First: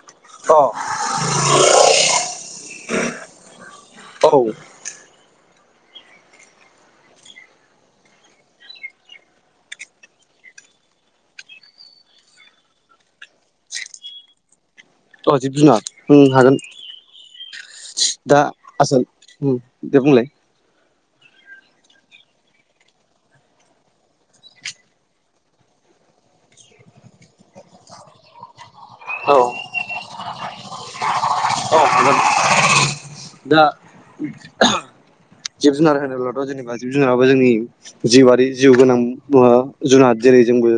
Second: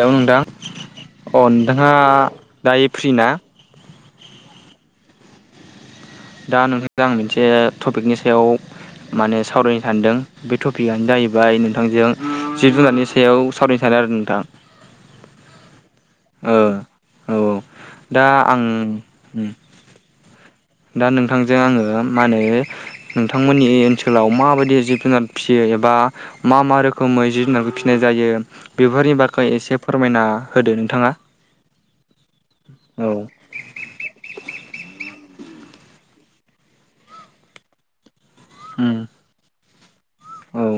Hello नोंथां अ अ नोंथाङा दायो फ्रि ना औ दा नोंथांजों आं मोनसे टपिकनि सायाव माने सावरायनो सानदों बे टपिकआनो जाहैबाय नोंथांजों जिब जुनारनि सायाव सावरायनो सानो आरो नोंथां अ जिब जुनार हागोन ओ औ औ दा आसोल दे बुंलाय दा नोंथांजों आङो मा होनो नोंथांमोननि ओनसोलाव माबायदि जिब जुनार फिसियो एबा मा मा रोखोम मैजि होननानै फिनाय जायो बेफोरनि औ बारै एसे फोरमायना होदो नोंथाङा औ हागोन औ दा जिब जुनार होनोब्लाथ' जेनेबा जिब जुनाराबो जोंनि जिउआारि जिउ उम गोनां जुनाद जेरै औ जोंबो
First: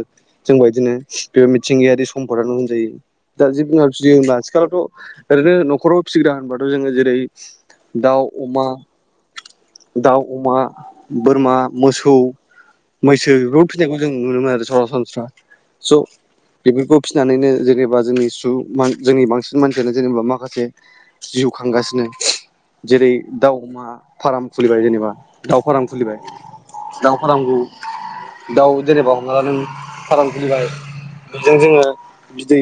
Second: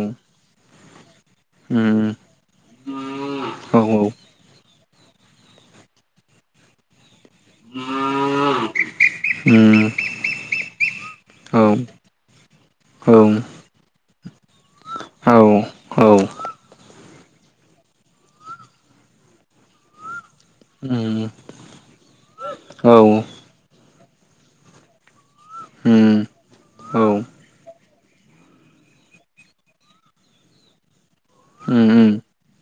जों बदिनो बे उम मिथिंगायारि सम्दानो होनजायो दा जिब औ जुनार जुदि होना आथिखालावथ' ओरैनो न'खराव फिसिग्रा होनबाथ' जोङो जेरै दाउ अमा दाउ अमा बोरमा उम मोसौ औ मैसो बेफोरखौ फिसिनायखौ जों नुनो मोनो आरो सरासनस्रा स' बेफोरखौ फिसिनानैनो जेनेबा जोंनि सु जोंनि बांसिन मानसियानो जेनेबा माखासे जिउ खांगासिनो जेरै दाावमा फार्म खुलिबाय जेनेबा दाउ फार्म खुलिबाय दाउ फारामखौ दाउ जेनेबा हम्ला नों फार्म खुलिबाय बेजों जोङो बिदै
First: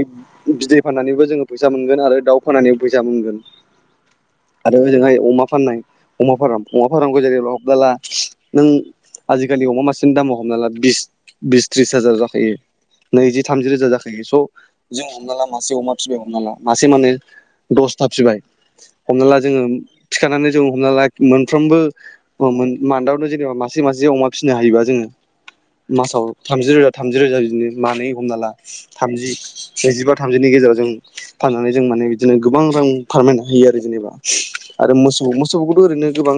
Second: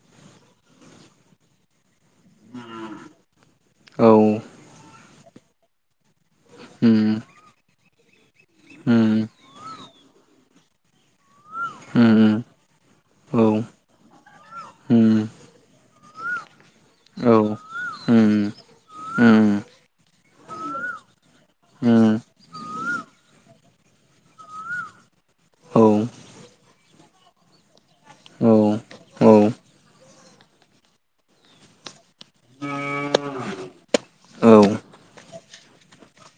बिदै फाननानैबो जोङो फैसा मोनगोन आरो दाउ फाननानैबो फैसा मोनगोन। औ। आरोओजोंहाय अमा फाननाय अमा फार्म अमा फार्मखौ जेरै हमना ला नों आजिखालि अमा मासेनि दामाव हमना ला बिस बिस त्रिस हाजार जाखायो। नैजि थामजि रोजा जाखायो स' जों हमना ला मासे अमा फिबाय हमना ला। मासे मानै दसथा फिबाय हमना ला जोङो थिखानानै जों हमना ला मोनफ्रोमबो मान्थआवनो जेनेबा मासे मासे अमा फिनो हायोबा जोङो मासाव थामजि रोजा थामजि रोजा बिदिनो मानै हमना ला थामजि नैजिबा थामजिनि गेजेराव जों फाननानै जों माने बिदिनो गोबां रां फोरमायना होयो आरो जेनेबा आरो मोसौ मोसौखौथ' ओरैनो गोबां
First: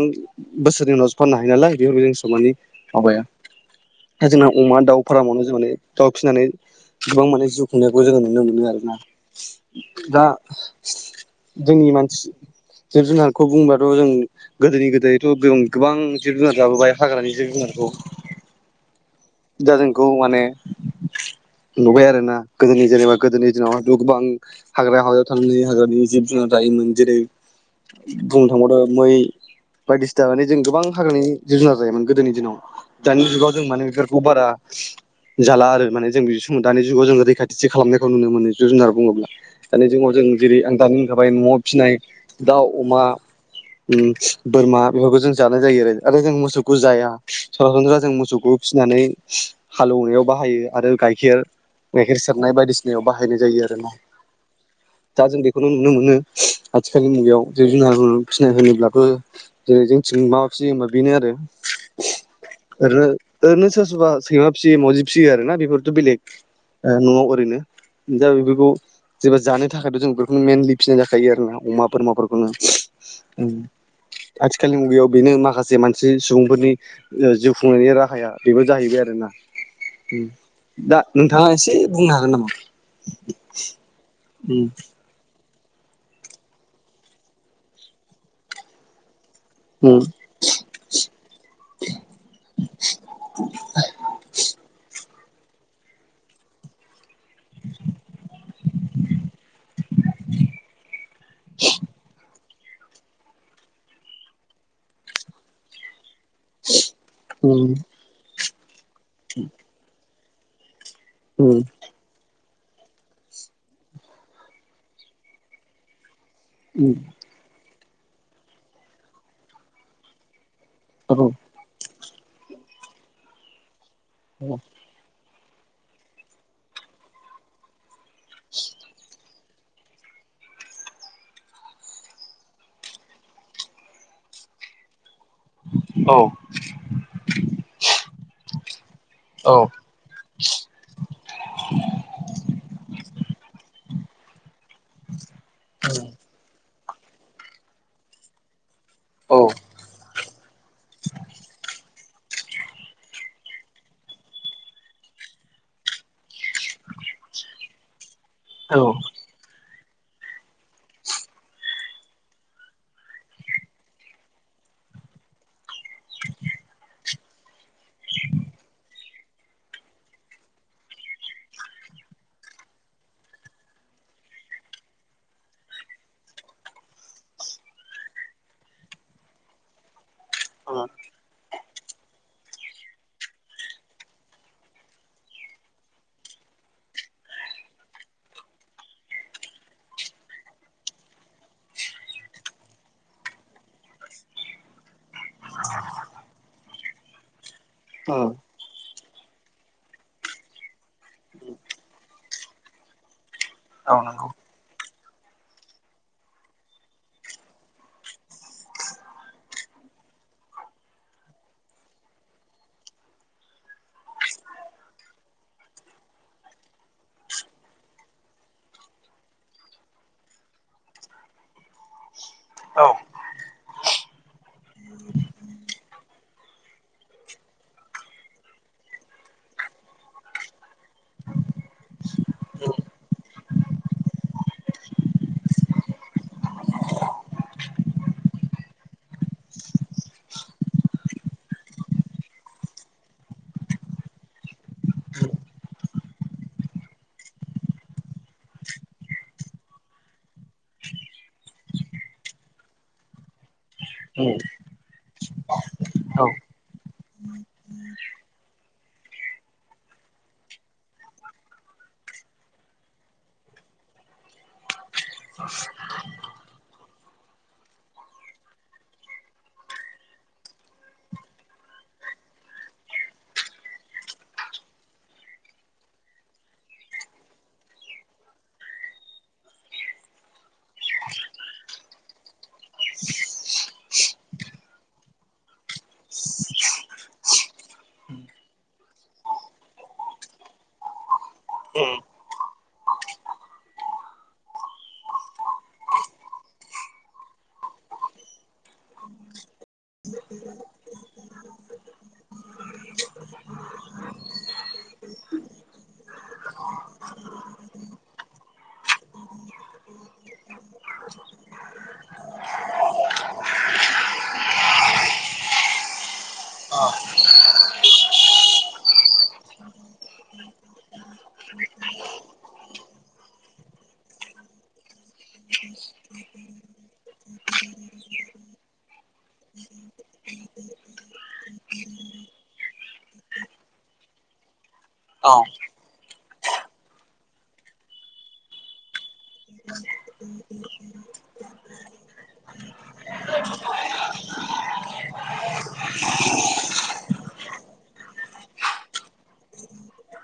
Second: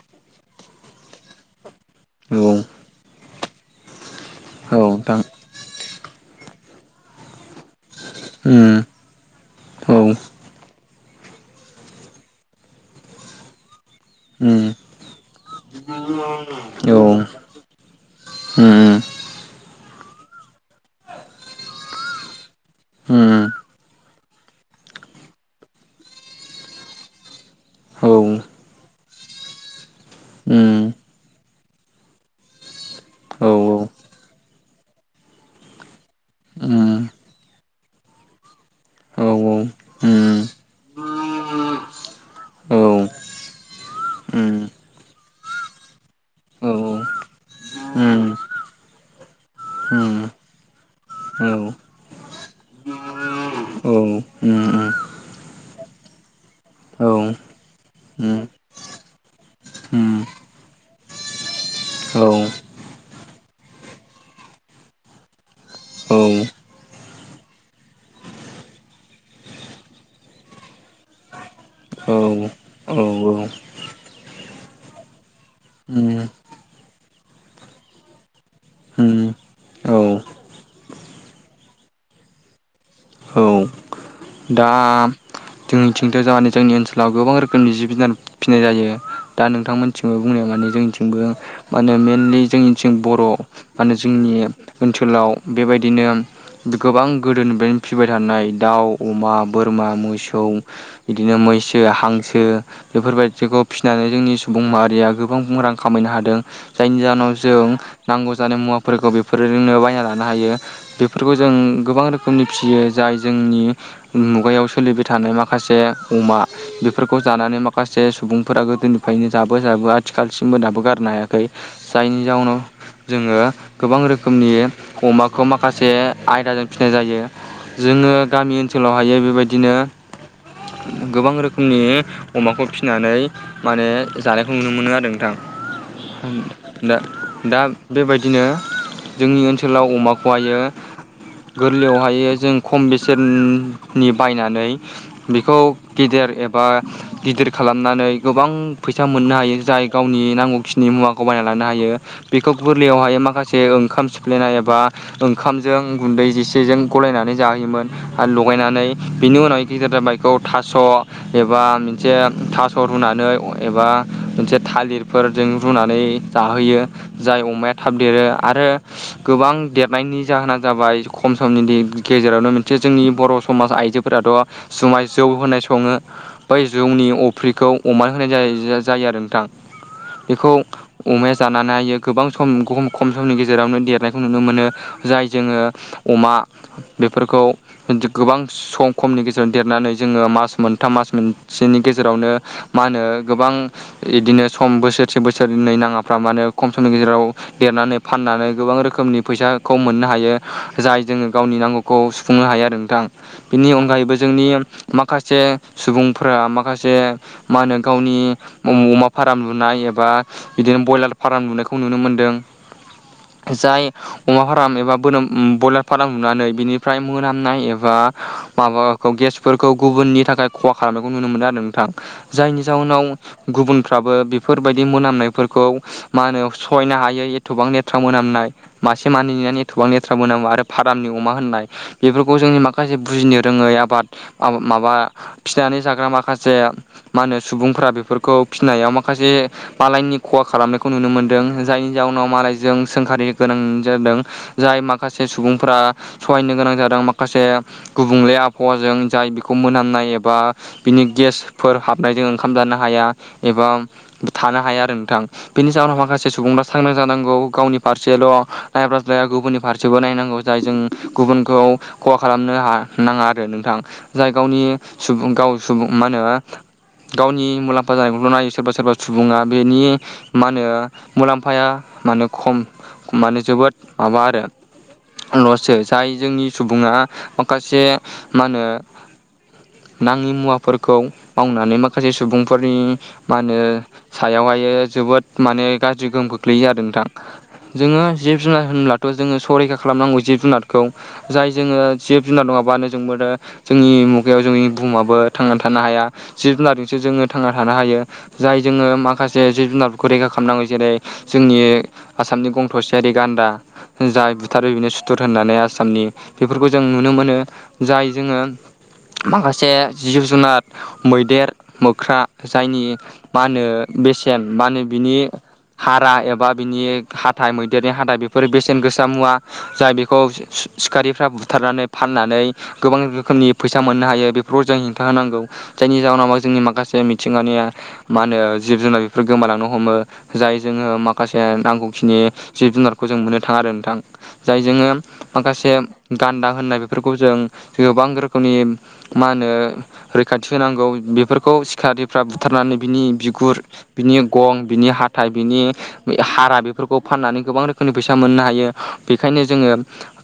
बोसोरनि उनावसो फाननो हायो नालाय बेफोरबो जोंसो मानि माबाया दा जोंना अमा दाउ फार्मावनो जों माने दाउ फिसिनानै गोबां माने जिउ खुनायखौ जोङो नुनो मोनो आरोना दा जोंनि मानसि जिब जुनारखौ बुंबाथ' जों गोदोनि गोदोयथ' गों गोबां जिब जुनार जाबोबाय हाग्रानि जिब जुनारखौ उम दा जोंखौ माने नुबाय आरोना गोदोनि जेनेबा गोदोनि दिनावहथ' गोबां हाग्रा हाग्रायाव थांनानै हाग्रानि जिब जुनार जायोमोन जेरै बुंनो थांबावदों मै बायदिसिना माने जों गोबां हाग्रानि जिब जुनार जायोमोन गोदोनि दिनाव दानि जुगाव जों माने बेफोरखौ बारा जाला आरो माने जों बि सम दानि जुगाव जों रैखाथिसो खालामनायखौ नुनो मोनो जब जुनार बुङोब्ला दानि जुगाव जों जेरै आं दानि होनखाबाय न'आव फिसिनाय दाउ अमा ओम बोरमा बेफोरखौ जों जानाय जायो आरो आरो जों मोसौखौ जाया सरासनस्रा जों मोसौखौ फिसिनानै हालौवनायाव बाहायो आरो गाइखेर गाइखेर सेरनाय बायदिसिनायाव बाहायनाय जायो आरो ना औ दा जों बेखौनो नुनो मोनो औ आथिखालनि मुगायाव जब जुनार फिनाय होनोब्लाथ' जेरै जोंथिं मा मा फियो होनबा बेनो आरो औ ओरैनो ओरैनो सोर सोरबा सैमा फिसियो माउजि फिसियो आरोना बेफोरथ' औ बेलेग ओ न'आव ओरैनो दा बेफोरखौ जेबा जानो थाखायथ' जों बेफोरखौनो मेनलि फिसिनाय जाखायो आरो नाव अमा बोरमाफोरखौनो औ आथिखालनि मुगायाव बेनो माखासे मानसि सुबुंफोरनि जिउ खुंनायनि राहाया बेबो जाहैबाय आरो ना औ दा नोंथाङा एसे बुंनो हागोन नामा औ दा जोंनिथिंथ' जामानि जोंनि ओनसोलाव गोबां रोखोमनि जिब जुनार फिसिनाय जायो दा उम नोंथांमोननिथिंबो बुंनाय माने जोंनिथिंबो मा होनो मेनलि जोंनि बर' माहोनो जोंनि ओनसोलाव बेबायदिनो गोबां गोदोनिफ्रायनो फिबाय थानाय दाउ अमा बोरमा मोसौ बिदिनो मैसो हांसो बेफोरबायदिखौ फिसिनानै जोंनि सुबुं माहारिया गोबां रां खामायनो हादों जायनि जाहोनाव जों उम नांगौ जानाय मुवाफोरखौ बेफोरजोंनो बायना लानो हायो बेफोरफोरखौ जों गोबां रोखोमनि फिसियो जाय जोंनि मुगायाव सोलिबाय थानाय माखासे अमा उम बेफोरखौ जानानै माखासे सुबुंफोरा गोदोनिफ्रायनो जाबो जाबो आथिखालसिमबो दाबो गारनो हायाखै जायनि जाउनाव जोङो गोबां रोखोमनि उम अमाखौ माखासे आयदाजों फिसिनाय जायो जोङो गा ओनसोलाव हायो बेबायदिनो गोबां रोखोमनि अमाखौ फिनानै माहोनो जानायखौ नुनो मोनो आरो नोंथां औ दा दा बेबायदिनो जोंनि औ ओनसोलाव अमाखौ खौहायो गोरलैयावहायो जों खम बेसेननि बायनानै बेखौ गेदेर एबा गिदिर खालामनानै गोबां फैसा मोननो औ हायो जाय गावनि नांगौखिनि मुवाखौ बायना लानो हायो बेखौ गोरलैयावहाय माखासे ओंखाम सिफ्लायनाय एबा ओंखामजों गुन्दै जेसेजों गलायनानै जाहोयोमोन आरो औ लगायनानै बिनि उनाव गिदेर जाबायखौ थास' एबा मोनसे थास' रुनानै एबा मोनसे थालिरफोरजों रुनानै जाहोयो जाय अमाया थाब देरो आरो गोबां देरनायनि जाहोना जाबाय खम समनि गेजेरावनो मोनसे जोंनि बर' समाज आइजोफोराथ' जुमाय जौ होनाय सङो। बै जौनि अफ्रिखौ अमा नो होनाय जायो आरो नोंथां बेखौ औ अमाया जानानै हायो गोबां सम खम समनि गेजेरावनो देरनायखौ नुनो मोनो। जाय जोङो अमा बेफोरखौ गोबां सम खमनि गेजेरावजों देरनानै जोङो मास मोनथाम मास मोनसेनि गेजेरावनो मा होनो गोबां इदिनो सम बोसोरसे बोसोरनै नाङाफ्रा मानोे खम समनि गेजेराव देरनानै औ फाननानै गोबां रोखोमनि फैसाखौ मोननो हायो। जाय जोङो गावनि नांगौखौ खौ सुफुंनो हाया नोंथां बेनि औ अनगायैबो नंगौ जोंनि माखासे सुबुंफोरा माखासे मा होनो गावनि अमा फाराम लुनाय एबा बिदिनो बयलार फार्म लुनायखौ नुनो मोन्दों। जाय अमा फार्म एबा बोन ब्रयलार फार्म नुनानै बिनिफ्राय मोनामनाय एबा बा माबाखौ गेसफोरखौ गुबुननि थाखाय खहा खालामनायखौ नुनो मोनदों आरो नोंथां। जायनि औ जाहोनाव गुबुनफ्राबो बेफोरबायदि मोनामनायफोरखौ मा होनो सहायनो हायो एथ'बां लेथ्रा मोनामनाय मासे मानिनानै एथ'बां लेथ्राबोनांगौ आरो फारामनि अमा होननाय बेफोरखौ जोंनि माखासे माखासे बुजिनो रोङै आबाद माबा फिनानै जाग्रा माखासे मा होनो सुबुंफ्रा बेफोरखौ फिनायाव माखासे मालायनि खहा खालामनायखौ नुनो मोनदों जायनि जाउनाव मालायजों सोंखारि गोनां जादों। जाय माखासे सुबुंफोरा सहायनो गोनां जादों माखासे गुबुंले आबहावाजों जाय बेखौ मोनामनाय एबा बिनि गेसफोर हाबनायजों ओंखाम जानो हाया एबा थानो हाया आरो नोंथां। बेनि जााहोनाव औ माखासे सुबुंफ्रा सांग्रां जानांगौ गावनि फारसेल' नायब्राज्लाया गुबुननि फारसेबो नायनांगौ जाय जों गुबुनखौ खहा खालामनो ह नाङा आरो नोंथां जाय गावनि सुबुं गाव सुबुं मा होनो गावनि मुलाम्फा जानायखौल' नायो सोरबा सोरबा सुबुङा बेनि मा होनो मुलाम्फाया म खम मान जोबोद माबा आरो लसो जाय जोंनि सुबुङा माखासे मा होनो नाङि मुवाफोरखौ मावनानै माखासे सुबुंफोरनि मा होनो। सायावहाय जोबोद माने गाज्रि गोहोम ख गोख्लैयो जादों नोंथां जोङो जिब जुनार होनब्लाथ' जोङो सरैखा खालामनांगौ जिब जुनारखौ जाय जोङो जिब जुनार नङाबानो जों मोनो जोंनि मुगायाव जोंनि बुहुमाबो थांनानै थानो हाया जिब जुनारजोंसो जोङो थांना थानो हायो। जाय जोङो माखासे जिब जुनारफोरखौ रैखा खालामनांगौ जेरै जोंनि आसामनि गं थसेयारि गान्दा जा बुथारो बिनो सुथुर होननानै आसामनि बेफोरखौ जों नुनो मोनो जाय जोङो माखासे जिब जुनार मैदेर मोख्रा जायनि मा होनो बेसेन मा होनो बिनि हारा एबा बिनि हाथाइ मैदेरनि हाथाइ बेफोरो बेसेन गोसा मुवा जाय बेखौ सिखारिफ्रा बुं बुथारनानै फाननानै गोबां रोखोमनि फैसा मोननो हायो बेफोरखौाव जों हेंथा होनांगौ। जायनि जाहोनाव जोंनि माखासे मिथिंनि मा होनो जिब जुनार बेफोर गोमालांनो हमो। जाय जोङो माखासे नांगौखिनि जिब जुनारखौ जों मोननो थाङा आरो नोंथां। जाय जोङो औ माखासे गान्दा होननाय बेफोरखौ जों गोबां रोखोमनि मा होनो रैखाथि होनांगौ बेफोरखौ सिखारिफ्रा बुथारनानै बिनि बिगुर बिनि गं बिनि हाथाय बिनि हारा बेफोरखौ फाननानै गोबां रोखोमनि फैसा मोननो हायो बेखायनो जोङो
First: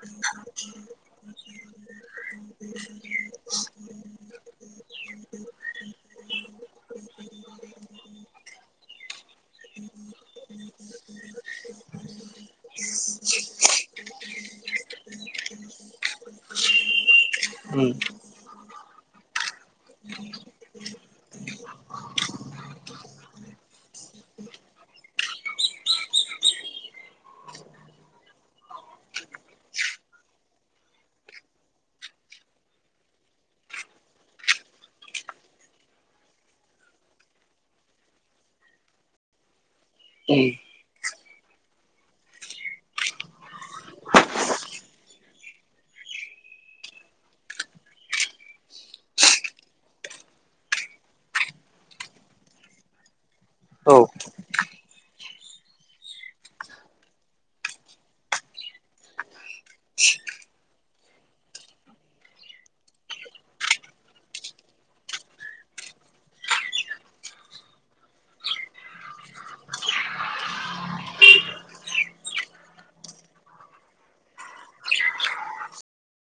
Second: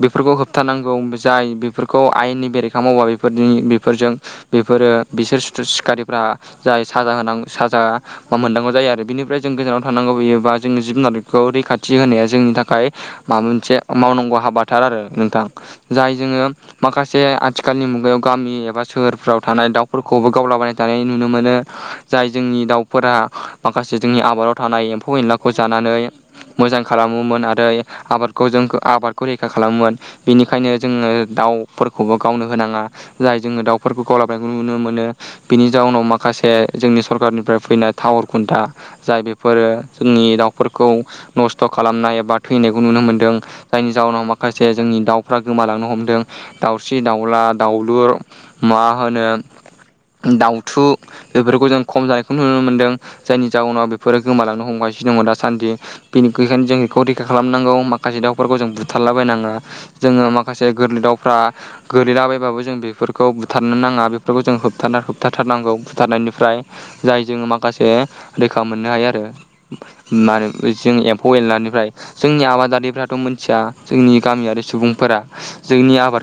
बेफोरखौ होबथारानांगौ जाय बेफोरखौ आयेननि बेरेखा मावा बेफोर बेफोरजों बेफोरो बिसोर सिखारिफ्रा जाय साजा होनां साजा मा मोननांगौ जायो आरो बिनिफ्राय जों गोजानाव थांनांगौ होयोबा जोंनि जिब जुनारखौ रैखाथि होनाया जोंनि थाखाय माबा मोनसे मावनांगौ हाबा थार आरो नोंथां जाय जोङो माखासे आथिखालनि उम मुगायाव गामि एबा सोहोरफ्राव थानाय दाउफोरखौबो गावलाबायनाय थानाय नुनो मोनो जाय जोंनि दाउ फोरा माखासे जोंनि आबादाव थानाय एम्फौ एनलाखौ जानानै मोजां खालामोमोन आरो आबादखौ जों आबादखौ रैखा खालामोमोन बेनिखायनो जोङो दाउफोरखौबो गावनो होनाङा जाय जोङो दाउफोरखौ गावलाबनायखौ नुनो मोनो बिनि जाउनाव माखासे जोंनि सरखारनिफ्राय फैनाय टावर खुन्था जाय बे फोर जोंनि उम दाउफोर‌ खौ नस्थ' खालामनाय एबा थैनायखौ नुनो मोनदों जायनि जाउनाव माखासे जोंनि दाउफ्रा गोमालांनो हमदों दाउस्रि दाउला दाउलुर मा होनो दाउथु बेफोरखौ जों खम जानायखौ नुनो मोनदों जायनि जाउनाव औ बेफोरो गोमालांनो हमगासिनो दङ दासान्दि बेनिखायनो जों बेखौ रैखा खालामनांगौ माखासे दाउफोरखौ जों बुथारलाबायनाङा जोङो माखासे गोरलै दाउफ्रा गोरैलाबायायबाबो जों बेफोरखौ बुथारनो नाङा बेफोरखौ जों होबथ होबथाथारनांगौ बुथारनायनिफ्राय जाय जोङो माखासे रैखा मोननो हायो आरो मा होनो जों एम्फौ एनलानिफ्राय जोंनि आबादारिफ्राथ' मिथिया जोंनि गामियारि सुबुंफोरा जोंनि आबाद